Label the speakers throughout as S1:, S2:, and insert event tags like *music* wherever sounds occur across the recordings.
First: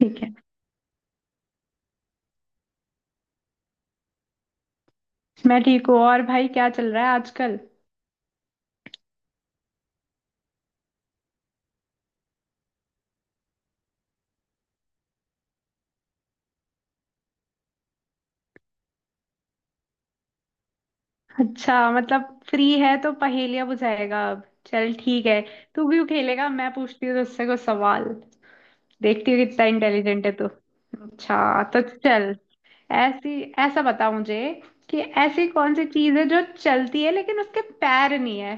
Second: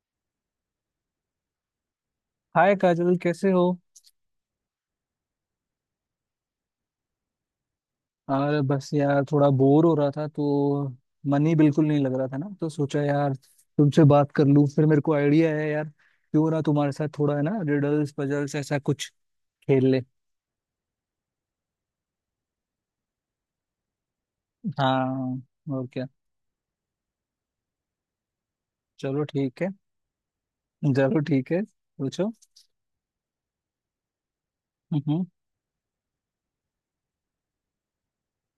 S1: ठीक है।
S2: हाय काजल, कैसे हो?
S1: मैं ठीक हूँ। और भाई क्या चल रहा है आजकल?
S2: यार, बस यार थोड़ा बोर हो रहा था तो मन ही बिल्कुल नहीं लग रहा था ना, तो सोचा यार तुमसे बात कर लूं। फिर मेरे को आइडिया है यार, क्यों ना तुम्हारे साथ थोड़ा है ना रिडल्स पजल्स ऐसा कुछ खेल ले।
S1: अच्छा, मतलब फ्री है तो पहेलियां बुझाएगा? अब चल ठीक है।
S2: हाँ, और
S1: तू
S2: क्या।
S1: क्यों खेलेगा, मैं पूछती हूँ तुझसे कुछ सवाल।
S2: चलो
S1: देखती हूँ
S2: ठीक
S1: कितना
S2: है।
S1: इंटेलिजेंट है तू।
S2: जरूर, ठीक है,
S1: अच्छा तो
S2: पूछो।
S1: चल। ऐसी ऐसा बता मुझे कि
S2: हम्म।
S1: ऐसी कौन सी चीज है जो चलती है लेकिन उसके पैर नहीं है।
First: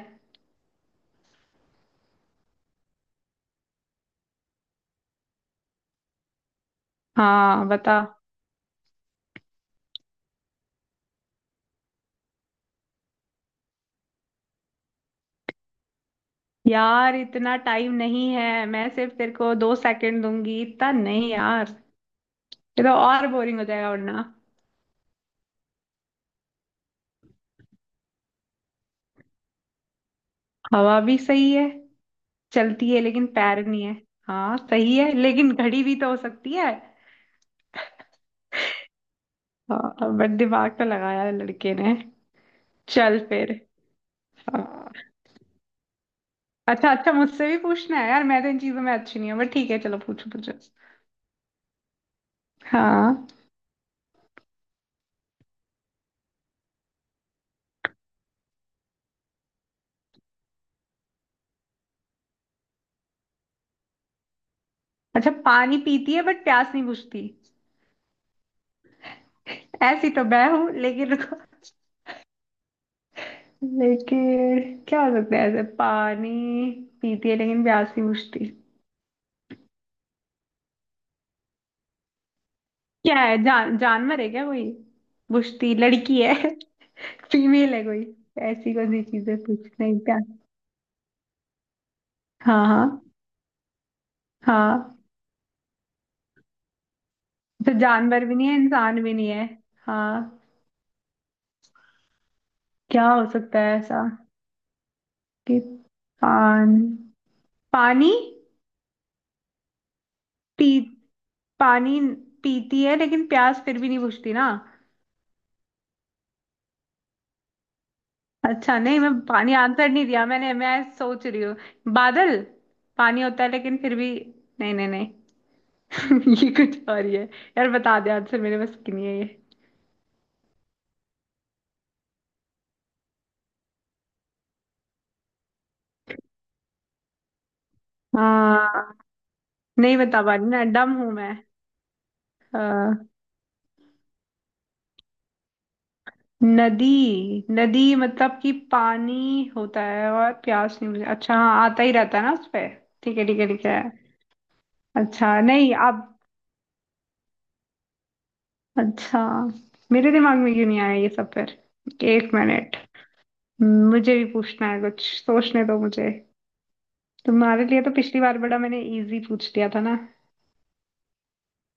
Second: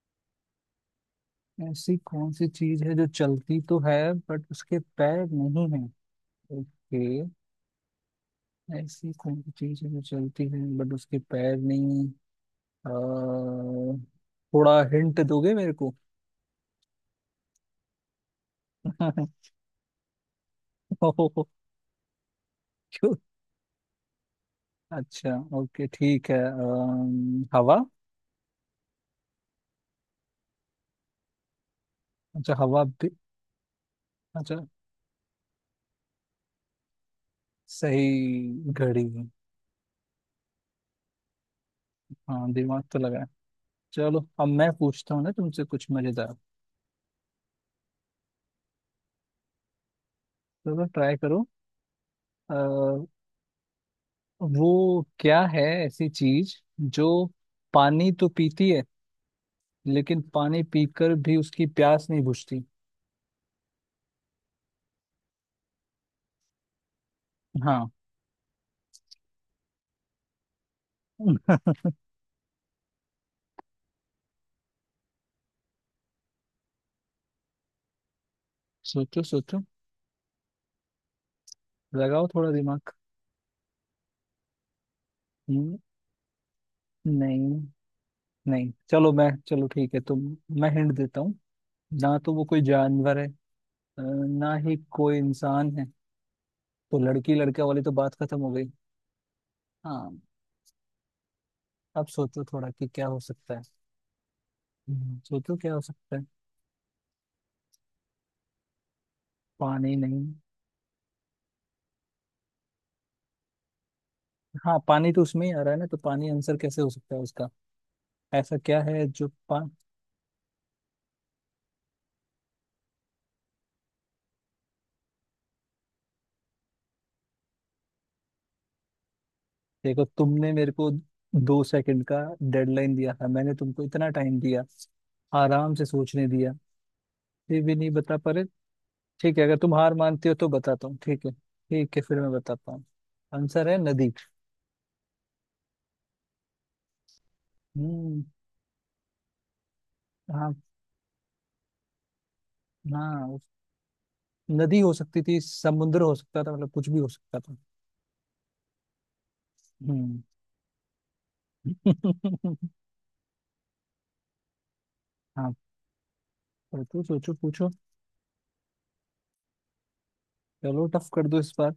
S2: ऐसी कौन सी चीज है जो चलती तो है बट उसके पैर नहीं है? ओके।
S1: हाँ, बता।
S2: ऐसी कौन सी चीज है जो चलती है बट उसके पैर नहीं? अ, थोड़ा हिंट दोगे मेरे को?
S1: यार इतना टाइम नहीं है, मैं सिर्फ तेरे
S2: *laughs*
S1: को दो सेकंड दूंगी, इतना नहीं
S2: ओहो,
S1: यार। ये तो
S2: क्यों?
S1: और बोरिंग हो जाएगा वरना।
S2: अच्छा। ओके ठीक है, हवा।
S1: हवा भी सही है।
S2: अच्छा हवा
S1: चलती है
S2: भी,
S1: लेकिन पैर नहीं है।
S2: अच्छा
S1: हाँ सही है, लेकिन घड़ी भी तो हो सकती है।
S2: सही, घड़ी।
S1: हाँ, बट दिमाग तो लगाया है लड़के ने।
S2: हाँ दिमाग तो लगा
S1: चल
S2: है।
S1: फिर।
S2: चलो अब मैं
S1: हाँ।
S2: पूछता हूँ ना तुमसे कुछ मजेदार।
S1: अच्छा अच्छा, मुझसे भी पूछना है यार। मैं तो इन चीजों में अच्छी नहीं हूँ, बट ठीक है, चलो पूछो पूछो।
S2: चलो ट्राई करो। आ,
S1: हाँ।
S2: वो क्या है ऐसी चीज जो पानी तो पीती है लेकिन पानी पीकर भी उसकी प्यास नहीं बुझती?
S1: अच्छा, पानी पीती है बट प्यास नहीं बुझती।
S2: हाँ।
S1: ऐसी तो मैं हूँ, लेकिन रुको।
S2: *laughs*
S1: लेकिन क्या हो सकता है ऐसे? पानी पीती है लेकिन प्यास नहीं बुझती।
S2: सोचो सोचो, लगाओ थोड़ा दिमाग।
S1: क्या है? जानवर है क्या कोई? बुझती,
S2: हम्म।
S1: लड़की है?
S2: नहीं।
S1: फीमेल है कोई?
S2: नहीं
S1: ऐसी कौन सी
S2: चलो, मैं
S1: चीजें
S2: चलो
S1: पूछना
S2: ठीक
S1: है
S2: है, तो
S1: क्या?
S2: मैं हिंट देता हूँ। ना तो वो कोई
S1: हाँ हाँ।
S2: जानवर है, ना ही
S1: हाँ।
S2: कोई इंसान है, तो लड़की लड़का
S1: तो
S2: वाली तो बात
S1: जानवर भी
S2: खत्म
S1: नहीं
S2: हो
S1: है,
S2: गई।
S1: इंसान भी नहीं है।
S2: हाँ।
S1: हाँ।
S2: अब सोचो थोड़ा कि क्या
S1: क्या
S2: हो
S1: हो
S2: सकता
S1: सकता
S2: है।
S1: है ऐसा?
S2: सोचो
S1: कि
S2: क्या हो सकता है।
S1: पान पानी
S2: पानी नहीं।
S1: पी पानी पीती है लेकिन प्यास फिर भी नहीं बुझती ना।
S2: हाँ पानी तो उसमें ही आ रहा है ना, तो पानी आंसर कैसे हो सकता है उसका? ऐसा
S1: अच्छा,
S2: क्या
S1: नहीं
S2: है
S1: मैं
S2: जो
S1: पानी
S2: पा
S1: आंसर नहीं दिया मैंने, मैं सोच रही हूँ। बादल, पानी होता है लेकिन फिर भी, नहीं नहीं नहीं। *laughs* ये कुछ और ही है। यार बता दे आंसर, मेरे बस की नहीं है ये।
S2: देखो, तुमने मेरे को दो सेकंड का डेडलाइन दिया था, मैंने तुमको इतना टाइम दिया, आराम से सोचने दिया, फिर भी नहीं बता पा रहे।
S1: हाँ,
S2: ठीक है, अगर तुम हार
S1: नहीं बता
S2: मानती
S1: पा
S2: हो
S1: रही
S2: तो
S1: ना,
S2: बताता
S1: डम
S2: हूँ।
S1: हूं
S2: ठीक है
S1: मैं।
S2: ठीक है, फिर मैं
S1: अ,
S2: बताता हूँ। आंसर है नदी।
S1: नदी? नदी
S2: हम्म।
S1: मतलब कि पानी होता है और
S2: हाँ।
S1: प्यास नहीं, मुझे अच्छा, हाँ आता ही रहता है ना उस पे। ठीक है
S2: हाँ
S1: ठीक है ठीक है।
S2: नदी हो सकती
S1: अच्छा
S2: थी,
S1: नहीं आप,
S2: समुद्र हो सकता था, मतलब कुछ भी हो सकता था।
S1: अच्छा मेरे
S2: हम्म।
S1: दिमाग में क्यों नहीं आया ये सब फिर? एक
S2: *laughs*
S1: मिनट, मुझे भी पूछना है, कुछ
S2: हाँ,
S1: सोचने दो मुझे।
S2: पर तू सोचो
S1: तुम्हारे
S2: पूछो।
S1: लिए तो पिछली बार बड़ा मैंने इजी पूछ दिया था ना।
S2: चलो टफ कर दो इस बार।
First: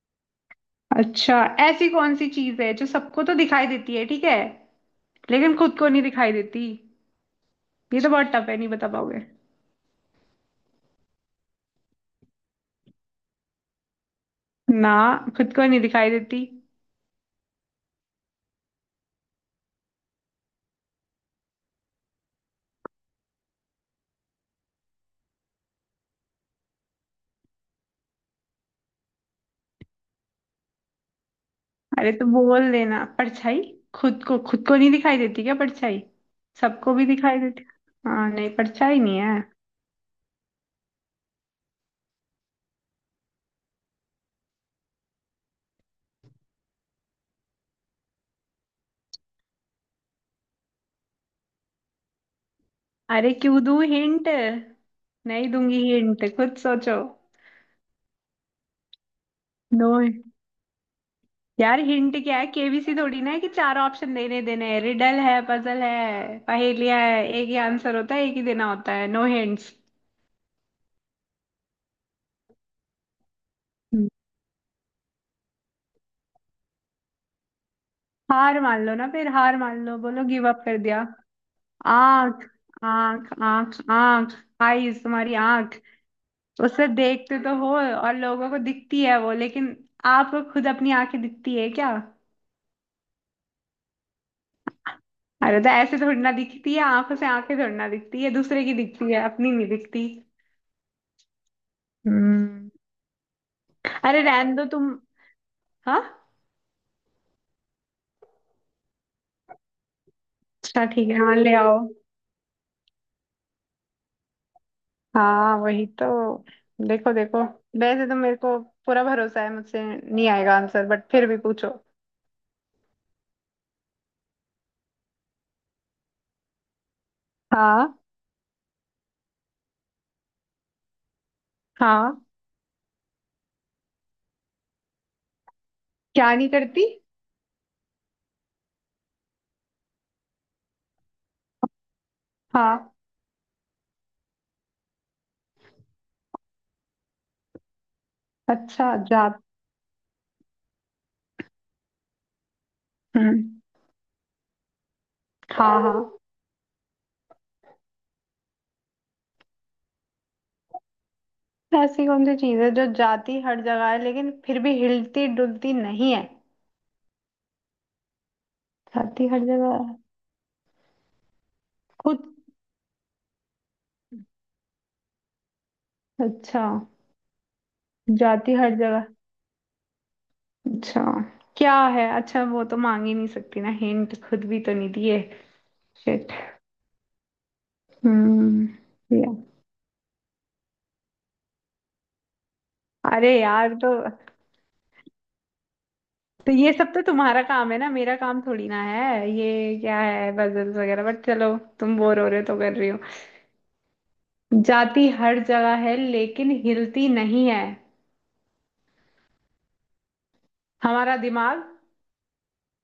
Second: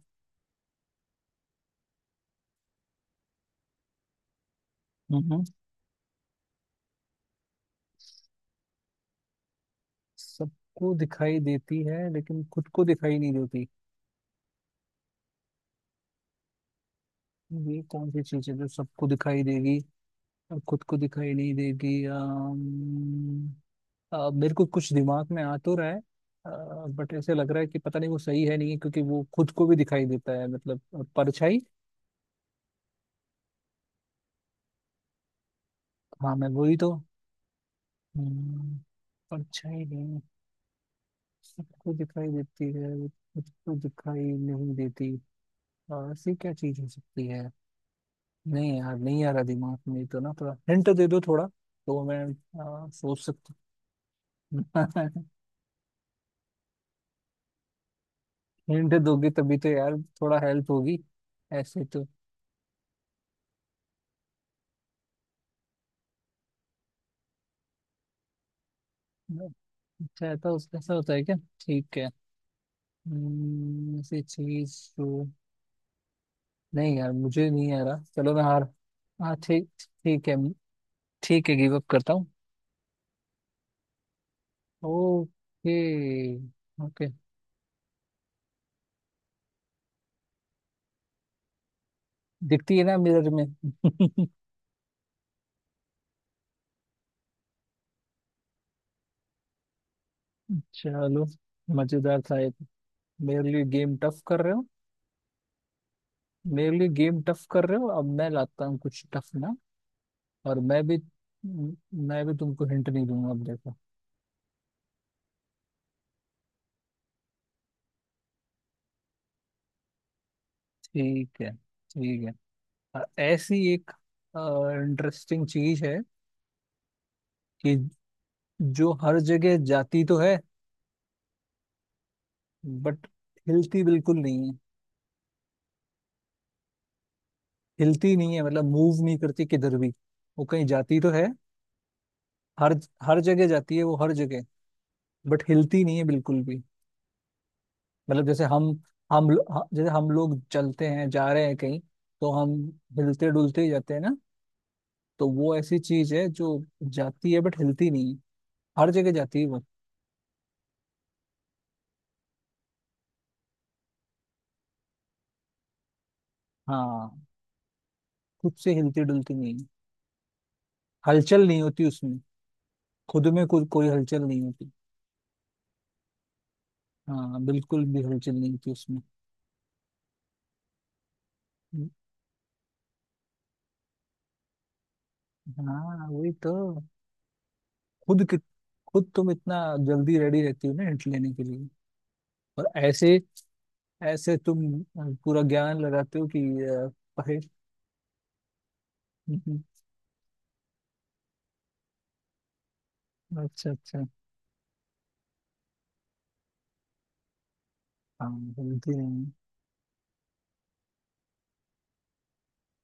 S1: अच्छा, ऐसी कौन सी चीज है जो सबको तो दिखाई देती है, ठीक है,
S2: हम्म।
S1: लेकिन खुद को नहीं दिखाई देती। ये तो बहुत टफ है, नहीं बता पाओगे।
S2: सबको दिखाई देती है लेकिन खुद को दिखाई नहीं देती।
S1: ना, खुद को नहीं दिखाई देती।
S2: ये कौन सी चीज है जो सबको दिखाई देगी और खुद को दिखाई नहीं देगी? मेरे को कुछ दिमाग में आ तो रहा है, बट ऐसे लग रहा है कि पता नहीं वो सही है नहीं, क्योंकि वो खुद को भी दिखाई देता है, मतलब परछाई।
S1: अरे तो बोल देना परछाई। खुद को, नहीं दिखाई देती क्या परछाई?
S2: हाँ मैं वही तो।
S1: सबको भी दिखाई देती। हाँ, नहीं
S2: हम्म,
S1: परछाई नहीं है।
S2: परछाई नहीं। सबको दिखाई देती है वो खुद को दिखाई नहीं देती। ऐसी क्या चीज हो सकती है? नहीं यार, नहीं आ रहा दिमाग में तो ना, थोड़ा हिंट दे दो थोड़ा, तो मैं सोच
S1: अरे
S2: सकता
S1: क्यों दूँ हिंट?
S2: हूँ।
S1: नहीं दूंगी हिंट, खुद सोचो।
S2: *laughs* हिंट दोगे तभी तो
S1: नो।
S2: यार थोड़ा हेल्प होगी।
S1: यार
S2: ऐसे तो,
S1: हिंट क्या है, केबीसी थोड़ी ना है कि चार ऑप्शन देने देने हैं। रिडल है, पजल है, पहेलिया है, एक ही आंसर होता है, एक ही देना होता है। No hints.
S2: अच्छा ऐसा ऐसा होता है क्या? ठीक है। ऐसी चीज तो, नहीं यार, मुझे नहीं आ रहा। चलो मैं
S1: हार
S2: हार।
S1: मान लो ना फिर,
S2: हाँ,
S1: हार
S2: ठीक
S1: मान लो, बोलो
S2: ठीक है
S1: गिव अप कर दिया।
S2: ठीक है, गिव अप करता हूँ।
S1: आंख आंख आंख आंख, आईज, तुम्हारी
S2: ओके
S1: आंख। उसे
S2: ओके,
S1: देखते तो हो और लोगों को दिखती है वो, लेकिन आपको खुद अपनी आंखें दिखती है क्या?
S2: दिखती है ना मिरर में। *laughs*
S1: अरे तो ऐसे थोड़ी ना दिखती है, आंखों से आंखें थोड़ी ना दिखती है, दूसरे की दिखती है अपनी नहीं दिखती।
S2: चलो मजेदार था ये तो।
S1: हम्म।
S2: मेरे लिए गेम टफ
S1: अरे
S2: कर
S1: रहने
S2: रहे
S1: दो
S2: हो।
S1: तुम। हाँ।
S2: मेरे लिए गेम टफ कर रहे हो, अब मैं लाता हूँ कुछ टफ ना। और
S1: अच्छा
S2: मैं भी
S1: ठीक है, हाँ ले आओ।
S2: मैं भी तुमको हिंट नहीं दूंगा, अब देखो।
S1: हाँ वही तो। देखो देखो, वैसे तो मेरे को पूरा भरोसा है मुझसे नहीं आएगा आंसर, बट फिर भी
S2: ठीक है
S1: पूछो।
S2: ठीक है। ऐसी एक इंटरेस्टिंग चीज है कि
S1: हाँ।
S2: जो हर जगह जाती तो है
S1: हाँ,
S2: बट हिलती बिल्कुल नहीं है।
S1: क्या नहीं करती?
S2: हिलती नहीं है, मतलब मूव नहीं करती किधर भी। वो कहीं जाती तो है, हर
S1: हाँ,
S2: हर जगह जाती है वो, हर जगह, बट हिलती नहीं है बिल्कुल भी। मतलब
S1: अच्छा, जात,
S2: जैसे हम लोग चलते हैं जा रहे हैं कहीं, तो हम हिलते
S1: हम्म।
S2: डुलते ही जाते हैं ना। तो वो ऐसी
S1: हाँ हाँ।
S2: चीज है जो जाती है बट हिलती नहीं है। हर जगह जाती है वो।
S1: ऐसी कौन सी चीज है जो जाती हर जगह है लेकिन फिर भी हिलती डुलती नहीं है?
S2: हाँ, खुद से हिलती
S1: जाती
S2: डुलती
S1: हर
S2: नहीं है,
S1: जगह है।
S2: हलचल नहीं होती उसमें,
S1: खुद,
S2: खुद में कुछ कोई हलचल नहीं होती।
S1: अच्छा।
S2: हाँ बिल्कुल भी हलचल
S1: जाती
S2: नहीं थी
S1: हर
S2: उसमें।
S1: जगह, अच्छा क्या है? अच्छा, वो तो मांग ही नहीं सकती ना हिंट, खुद भी तो नहीं दिए।
S2: हाँ
S1: शिट।
S2: वही तो। खुद कि
S1: हम्म।
S2: खुद तुम
S1: या-
S2: इतना जल्दी रेडी रहती हो ना हिंट लेने के लिए। और ऐसे
S1: अरे यार,
S2: ऐसे तुम पूरा ज्ञान लगाते हो कि,
S1: तो ये
S2: अ,
S1: सब तो
S2: पहे
S1: तुम्हारा काम है ना, मेरा काम थोड़ी ना है
S2: हम्म,
S1: ये। क्या है पजल्स वगैरह, बट चलो तुम बोर हो रहे हो तो कर रही हो।
S2: अच्छा अच्छा।
S1: जाती हर जगह है लेकिन हिलती नहीं है।
S2: हाँ जल्दी नहीं।
S1: हमारा दिमाग।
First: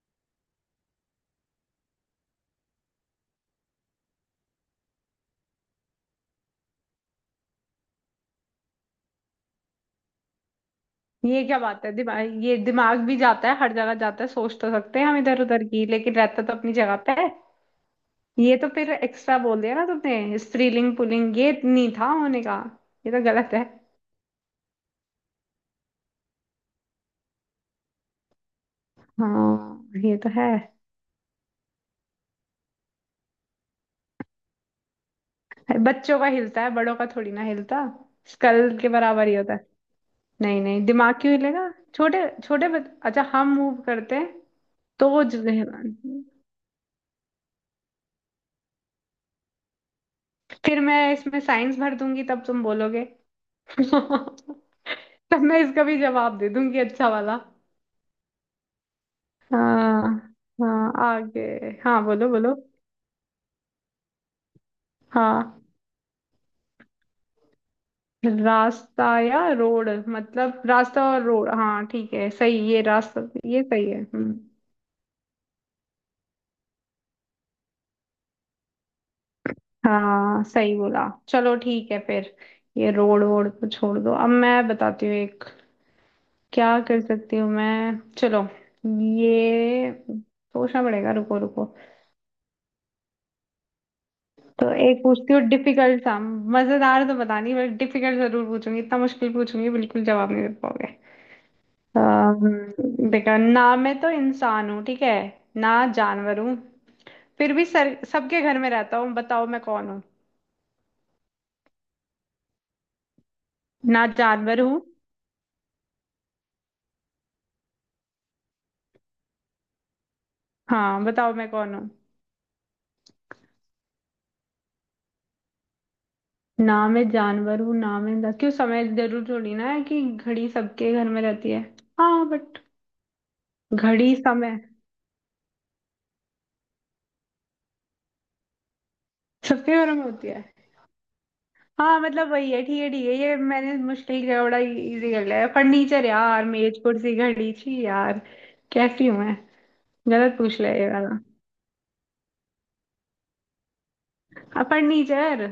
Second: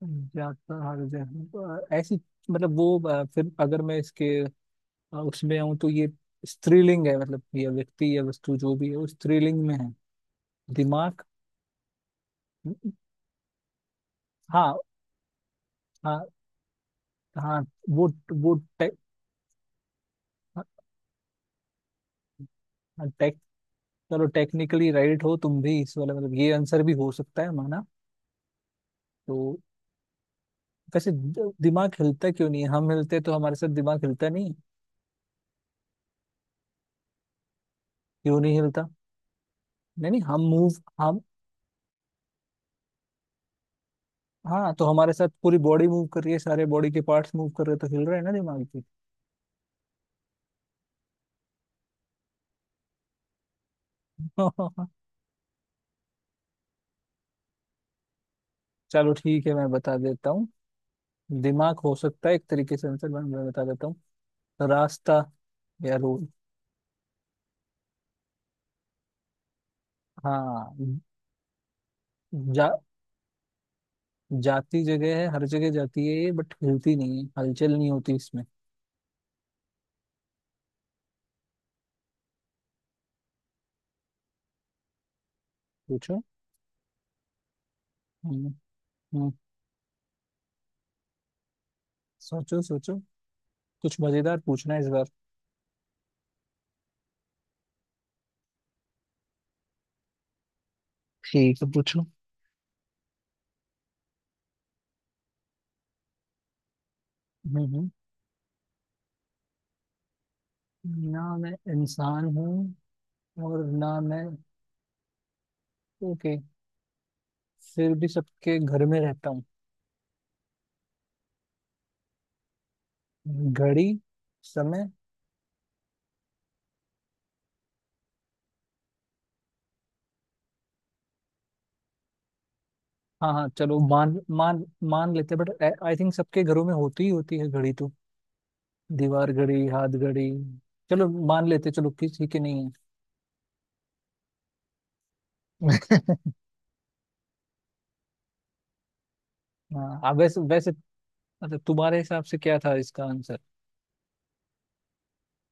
S2: जाता हर जगह, ऐसी, मतलब वो, फिर अगर मैं इसके उसमें आऊँ तो ये स्त्रीलिंग है, मतलब यह व्यक्ति या वस्तु जो भी है वो स्त्रीलिंग में है। दिमाग।
S1: ये क्या बात है? दिमाग, ये दिमाग भी जाता है, हर जगह जाता है। सोच तो
S2: हाँ
S1: सकते हैं हम इधर उधर की, लेकिन
S2: हाँ
S1: रहता तो अपनी जगह पे है।
S2: हाँ, वो वो
S1: ये तो फिर एक्स्ट्रा बोल दिया ना तुमने, स्त्रीलिंग पुल्लिंग ये नहीं था होने का।
S2: हाँ,
S1: ये तो
S2: टेक
S1: गलत है।
S2: चलो टेक्निकली राइट हो तुम भी इस वाले, मतलब ये आंसर भी हो सकता है, माना। तो
S1: हाँ ये तो है।
S2: वैसे दिमाग हिलता क्यों नहीं है? हम हिलते तो हमारे साथ दिमाग हिलता नहीं है।
S1: बच्चों का हिलता है, बड़ों का थोड़ी ना हिलता।
S2: क्यों नहीं
S1: स्कल
S2: हिलता?
S1: के बराबर ही होता है।
S2: नहीं नहीं, हम
S1: नहीं
S2: मूव
S1: नहीं,
S2: हम
S1: दिमाग क्यों हिलेगा? छोटे छोटे बच... अच्छा हम मूव करते हैं।
S2: हाँ, तो
S1: तो
S2: हमारे
S1: वो
S2: साथ
S1: ज-
S2: पूरी बॉडी मूव कर रही है, सारे बॉडी के पार्ट्स मूव कर रहे हैं, तो हिल रहे हैं ना दिमाग भी।
S1: फिर मैं इसमें साइंस भर दूंगी तब तुम बोलोगे। *laughs* तब
S2: *laughs*
S1: मैं इसका भी जवाब दे दूंगी अच्छा वाला।
S2: चलो ठीक है, मैं बता देता
S1: हाँ,
S2: हूँ।
S1: हाँ आगे।
S2: दिमाग हो
S1: हाँ बोलो
S2: सकता है एक
S1: बोलो।
S2: तरीके से आंसर, मैं बता देता हूँ, रास्ता
S1: हाँ,
S2: या रोड।
S1: रास्ता या रोड, मतलब
S2: हाँ।
S1: रास्ता और रोड, हाँ ठीक है सही,
S2: जा,
S1: ये रास्ता। ये सही है। हम्म।
S2: जाती जगह है, हर जगह जाती है ये, बट हिलती नहीं है, हलचल नहीं होती इसमें।
S1: हाँ सही बोला, चलो ठीक है फिर। ये रोड वोड को छोड़ दो, अब मैं बताती हूँ एक।
S2: पूछो।
S1: क्या कर सकती हूँ मैं, चलो।
S2: हम्म। हम्म,
S1: ये सोचना पड़ेगा, रुको रुको।
S2: सोचो सोचो। कुछ मजेदार
S1: तो
S2: पूछना है इस
S1: एक
S2: बार।
S1: पूछती हूँ डिफिकल्ट सा। मजेदार तो पता नहीं बट डिफिकल्ट जरूर पूछूंगी, इतना मुश्किल पूछूंगी बिल्कुल जवाब नहीं दे पाओगे।
S2: ठीक है पूछो।
S1: देखो ना, मैं तो इंसान हूँ, ठीक है, ना जानवर हूँ, फिर भी
S2: हम्म।
S1: सर सबके घर में रहता हूँ, बताओ मैं कौन हूँ?
S2: हम्म। ना मैं इंसान हूँ और ना
S1: ना
S2: मैं,
S1: जानवर हूँ,
S2: ओके। फिर भी सबके घर में रहता हूँ।
S1: हाँ बताओ मैं कौन हूँ?
S2: घड़ी, समय।
S1: ना मैं जानवर हूँ ना मैं इंसान, क्यों समय जरूर थोड़ी ना है, कि घड़ी सबके घर में रहती है। हाँ बट
S2: हाँ हाँ, चलो मान
S1: घड़ी समय
S2: मान मान लेते हैं, बट आई थिंक सबके घरों में होती ही होती है घड़ी तो। दीवार घड़ी,
S1: सबके
S2: हाथ
S1: घर में
S2: घड़ी।
S1: होती है।
S2: चलो मान लेते हैं, चलो
S1: हाँ
S2: किसी
S1: मतलब
S2: के
S1: वही है,
S2: नहीं है।
S1: ठीक है ठीक है, ये मैंने मुश्किल किया बड़ा, इजी कर लिया, फर्नीचर
S2: *laughs*
S1: यार, मेज कुर्सी घड़ी, छी यार। कैसी हूँ मैं,
S2: हाँ आप,
S1: गलत
S2: वैसे
S1: पूछ
S2: वैसे।
S1: लिया ये वाला।
S2: मतलब तुम्हारे हिसाब से क्या था इसका आंसर?
S1: अब फर्नीचर,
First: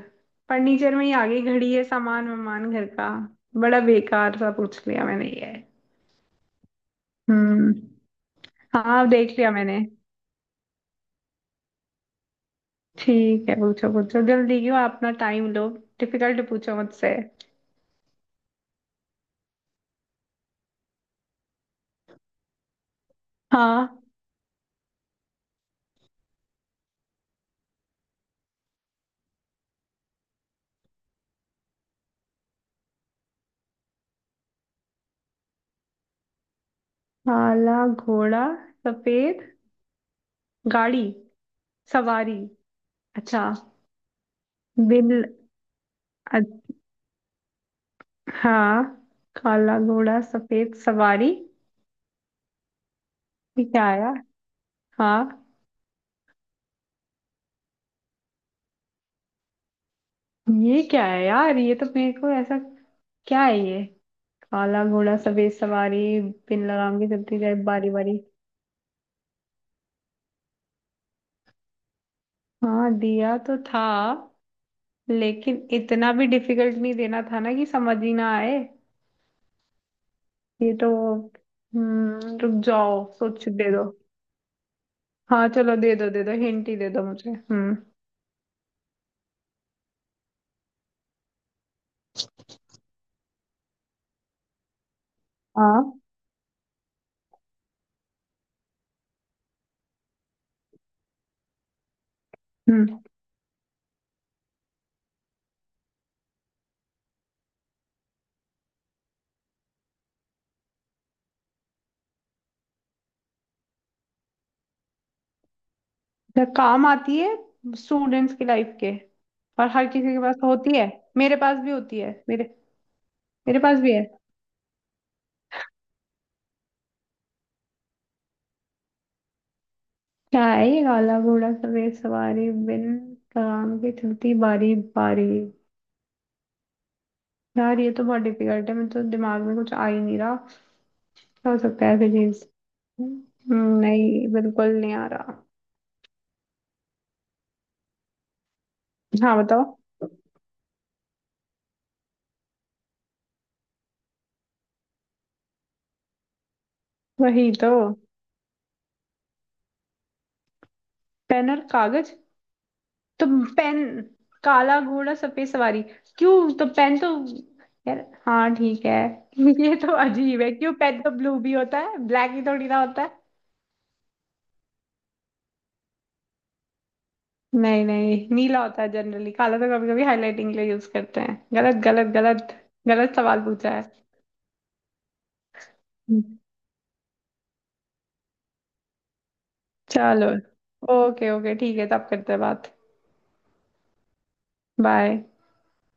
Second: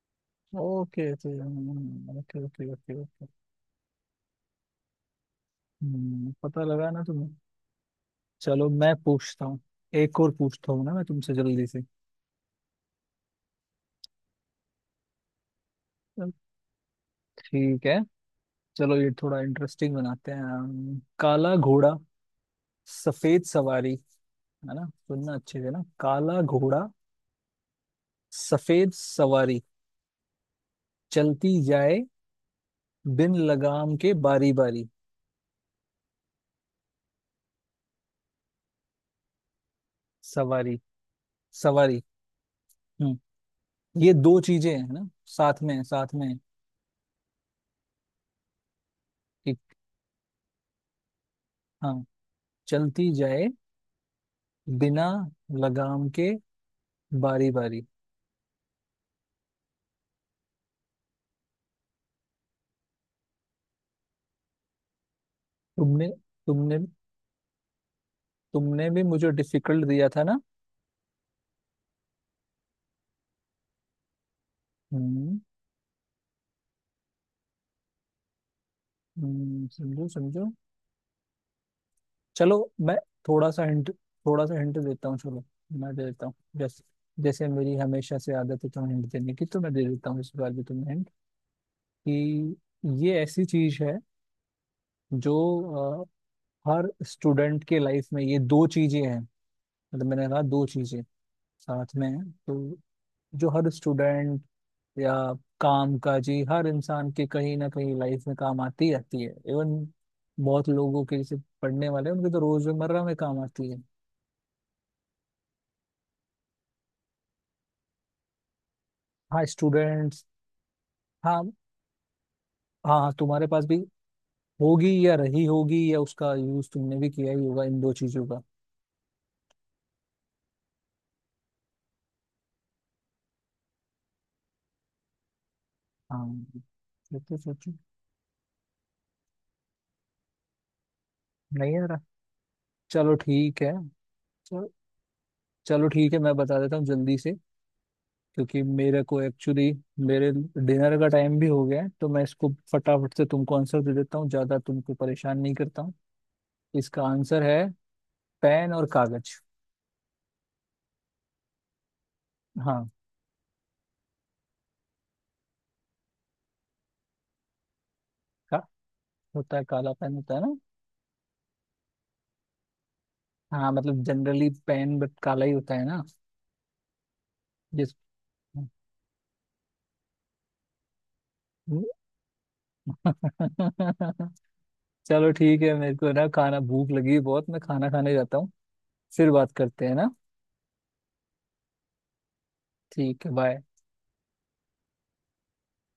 S1: फर्नीचर में ही
S2: ओके
S1: आ
S2: तो,
S1: गई घड़ी है, सामान
S2: ओके
S1: वामान
S2: ओके
S1: घर
S2: ओके
S1: का।
S2: ओके।
S1: बड़ा बेकार सा पूछ लिया मैंने ये।
S2: पता लगा ना तुम्हें।
S1: हम्म।
S2: चलो मैं
S1: हाँ, अब देख
S2: पूछता
S1: लिया
S2: हूँ,
S1: मैंने।
S2: एक और पूछता हूँ ना मैं तुमसे जल्दी से।
S1: ठीक है पूछो पूछो, जल्दी क्यों, अपना टाइम लो।
S2: चल,
S1: डिफिकल्ट पूछो मुझसे।
S2: ठीक है। चलो ये थोड़ा इंटरेस्टिंग बनाते हैं, काला घोड़ा, सफेद सवारी,
S1: हाँ।
S2: है ना? सुनना अच्छे से ना, काला घोड़ा, सफेद सवारी, चलती जाए बिन लगाम के बारी बारी।
S1: काला घोड़ा, सफेद
S2: सवारी।
S1: गाड़ी
S2: सवारी।
S1: सवारी।
S2: हम्म।
S1: अच्छा।
S2: ये दो चीजें हैं ना,
S1: बिल।
S2: साथ में हैं, साथ में हैं।
S1: हाँ।
S2: एक।
S1: काला घोड़ा सफेद सवारी।
S2: हाँ, चलती जाए
S1: ये क्या आया?
S2: बिना
S1: हाँ।
S2: लगाम के बारी बारी।
S1: ये क्या है यार, ये तो मेरे को ऐसा, क्या है ये? काला घोड़ा सफेद सवारी,
S2: तुमने
S1: बिन
S2: तुमने
S1: लगाम के चलती जाए बारी बारी।
S2: तुमने भी मुझे डिफिकल्ट दिया था ना।
S1: हाँ दिया तो था,
S2: हम्म।
S1: लेकिन इतना भी डिफिकल्ट नहीं देना था ना कि समझ ही ना आए।
S2: समझो समझो।
S1: ये तो, हम्म, रुक
S2: चलो मैं
S1: जाओ सोच
S2: थोड़ा सा
S1: दे दो।
S2: हिंट थोड़ा सा हिंट देता हूँ चलो।
S1: हाँ चलो
S2: मैं
S1: दे
S2: दे
S1: दो दे
S2: देता
S1: दो,
S2: हूँ,
S1: हिंट ही
S2: जैसे
S1: दे दो मुझे।
S2: जैसे मेरी
S1: हम्म।
S2: हमेशा से आदत है तुम्हें हिंट देने की, तो मैं दे देता हूँ इस बार भी तुम्हें हिंट कि ये ऐसी चीज है जो,
S1: हाँ।
S2: अ, हर स्टूडेंट के लाइफ में ये दो चीजें हैं, मतलब मैंने कहा दो चीजें साथ में हैं, तो
S1: हम्म,
S2: जो हर स्टूडेंट या काम काजी हर इंसान के कहीं ना कहीं लाइफ में काम आती ही आती है। इवन बहुत लोगों के, जैसे पढ़ने वाले हैं, उनके तो रोजमर्रा में काम आती है।
S1: तो काम आती है स्टूडेंट्स की लाइफ के,
S2: हाँ
S1: और हर किसी के
S2: स्टूडेंट्स।
S1: पास होती है, मेरे
S2: हाँ
S1: पास भी होती है, मेरे,
S2: हाँ हाँ, तुम्हारे
S1: मेरे
S2: पास भी
S1: पास भी है।
S2: होगी या रही होगी या उसका यूज तुमने भी किया ही होगा इन दो चीजों का।
S1: क्या है ये, काला घोड़ा सफेद सवारी बिन काम की चलती बारी बारी।
S2: हाँ ये तो सोचो।
S1: यार ये तो बहुत डिफिकल्ट है, मेरे तो दिमाग में कुछ आ ही नहीं रहा। क्या हो
S2: नहीं आ
S1: सकता है
S2: रहा,
S1: ऐसी चीज?
S2: चलो ठीक है।
S1: नहीं
S2: चलो,
S1: बिल्कुल नहीं आ रहा।
S2: चलो ठीक है, मैं बता देता हूँ जल्दी से, क्योंकि मेरे को
S1: हाँ बताओ।
S2: एक्चुअली मेरे डिनर का टाइम भी हो गया है, तो मैं इसको फटाफट से तुमको आंसर दे देता हूँ, ज्यादा तुमको परेशान नहीं करता हूँ। इसका आंसर
S1: वही
S2: है
S1: तो,
S2: पेन और कागज।
S1: पेन और कागज।
S2: हाँ।
S1: तो पेन, काला घोड़ा सफेद सवारी, क्यों? तो पेन तो, यार, हाँ
S2: का
S1: ठीक है।
S2: होता है,
S1: *laughs* ये
S2: काला
S1: तो
S2: पेन होता
S1: अजीब
S2: है
S1: है,
S2: ना।
S1: क्यों पेन तो ब्लू भी होता है, ब्लैक ही थोड़ी ना होता है।
S2: हाँ मतलब जनरली पेन बट काला ही होता है ना।
S1: नहीं
S2: जिस
S1: नहीं नीला होता
S2: *laughs*
S1: है जनरली, काला तो कभी कभी हाईलाइटिंग के लिए यूज करते हैं। गलत गलत गलत, गलत सवाल पूछा है।
S2: चलो ठीक है, मेरे को ना
S1: हम्म।
S2: खाना भूख लगी है बहुत, मैं खाना खाने जाता हूँ, फिर बात करते हैं ना।
S1: चलो, ओके ओके ठीक है तब करते हैं बात।
S2: ठीक है, बाय।
S1: बाय।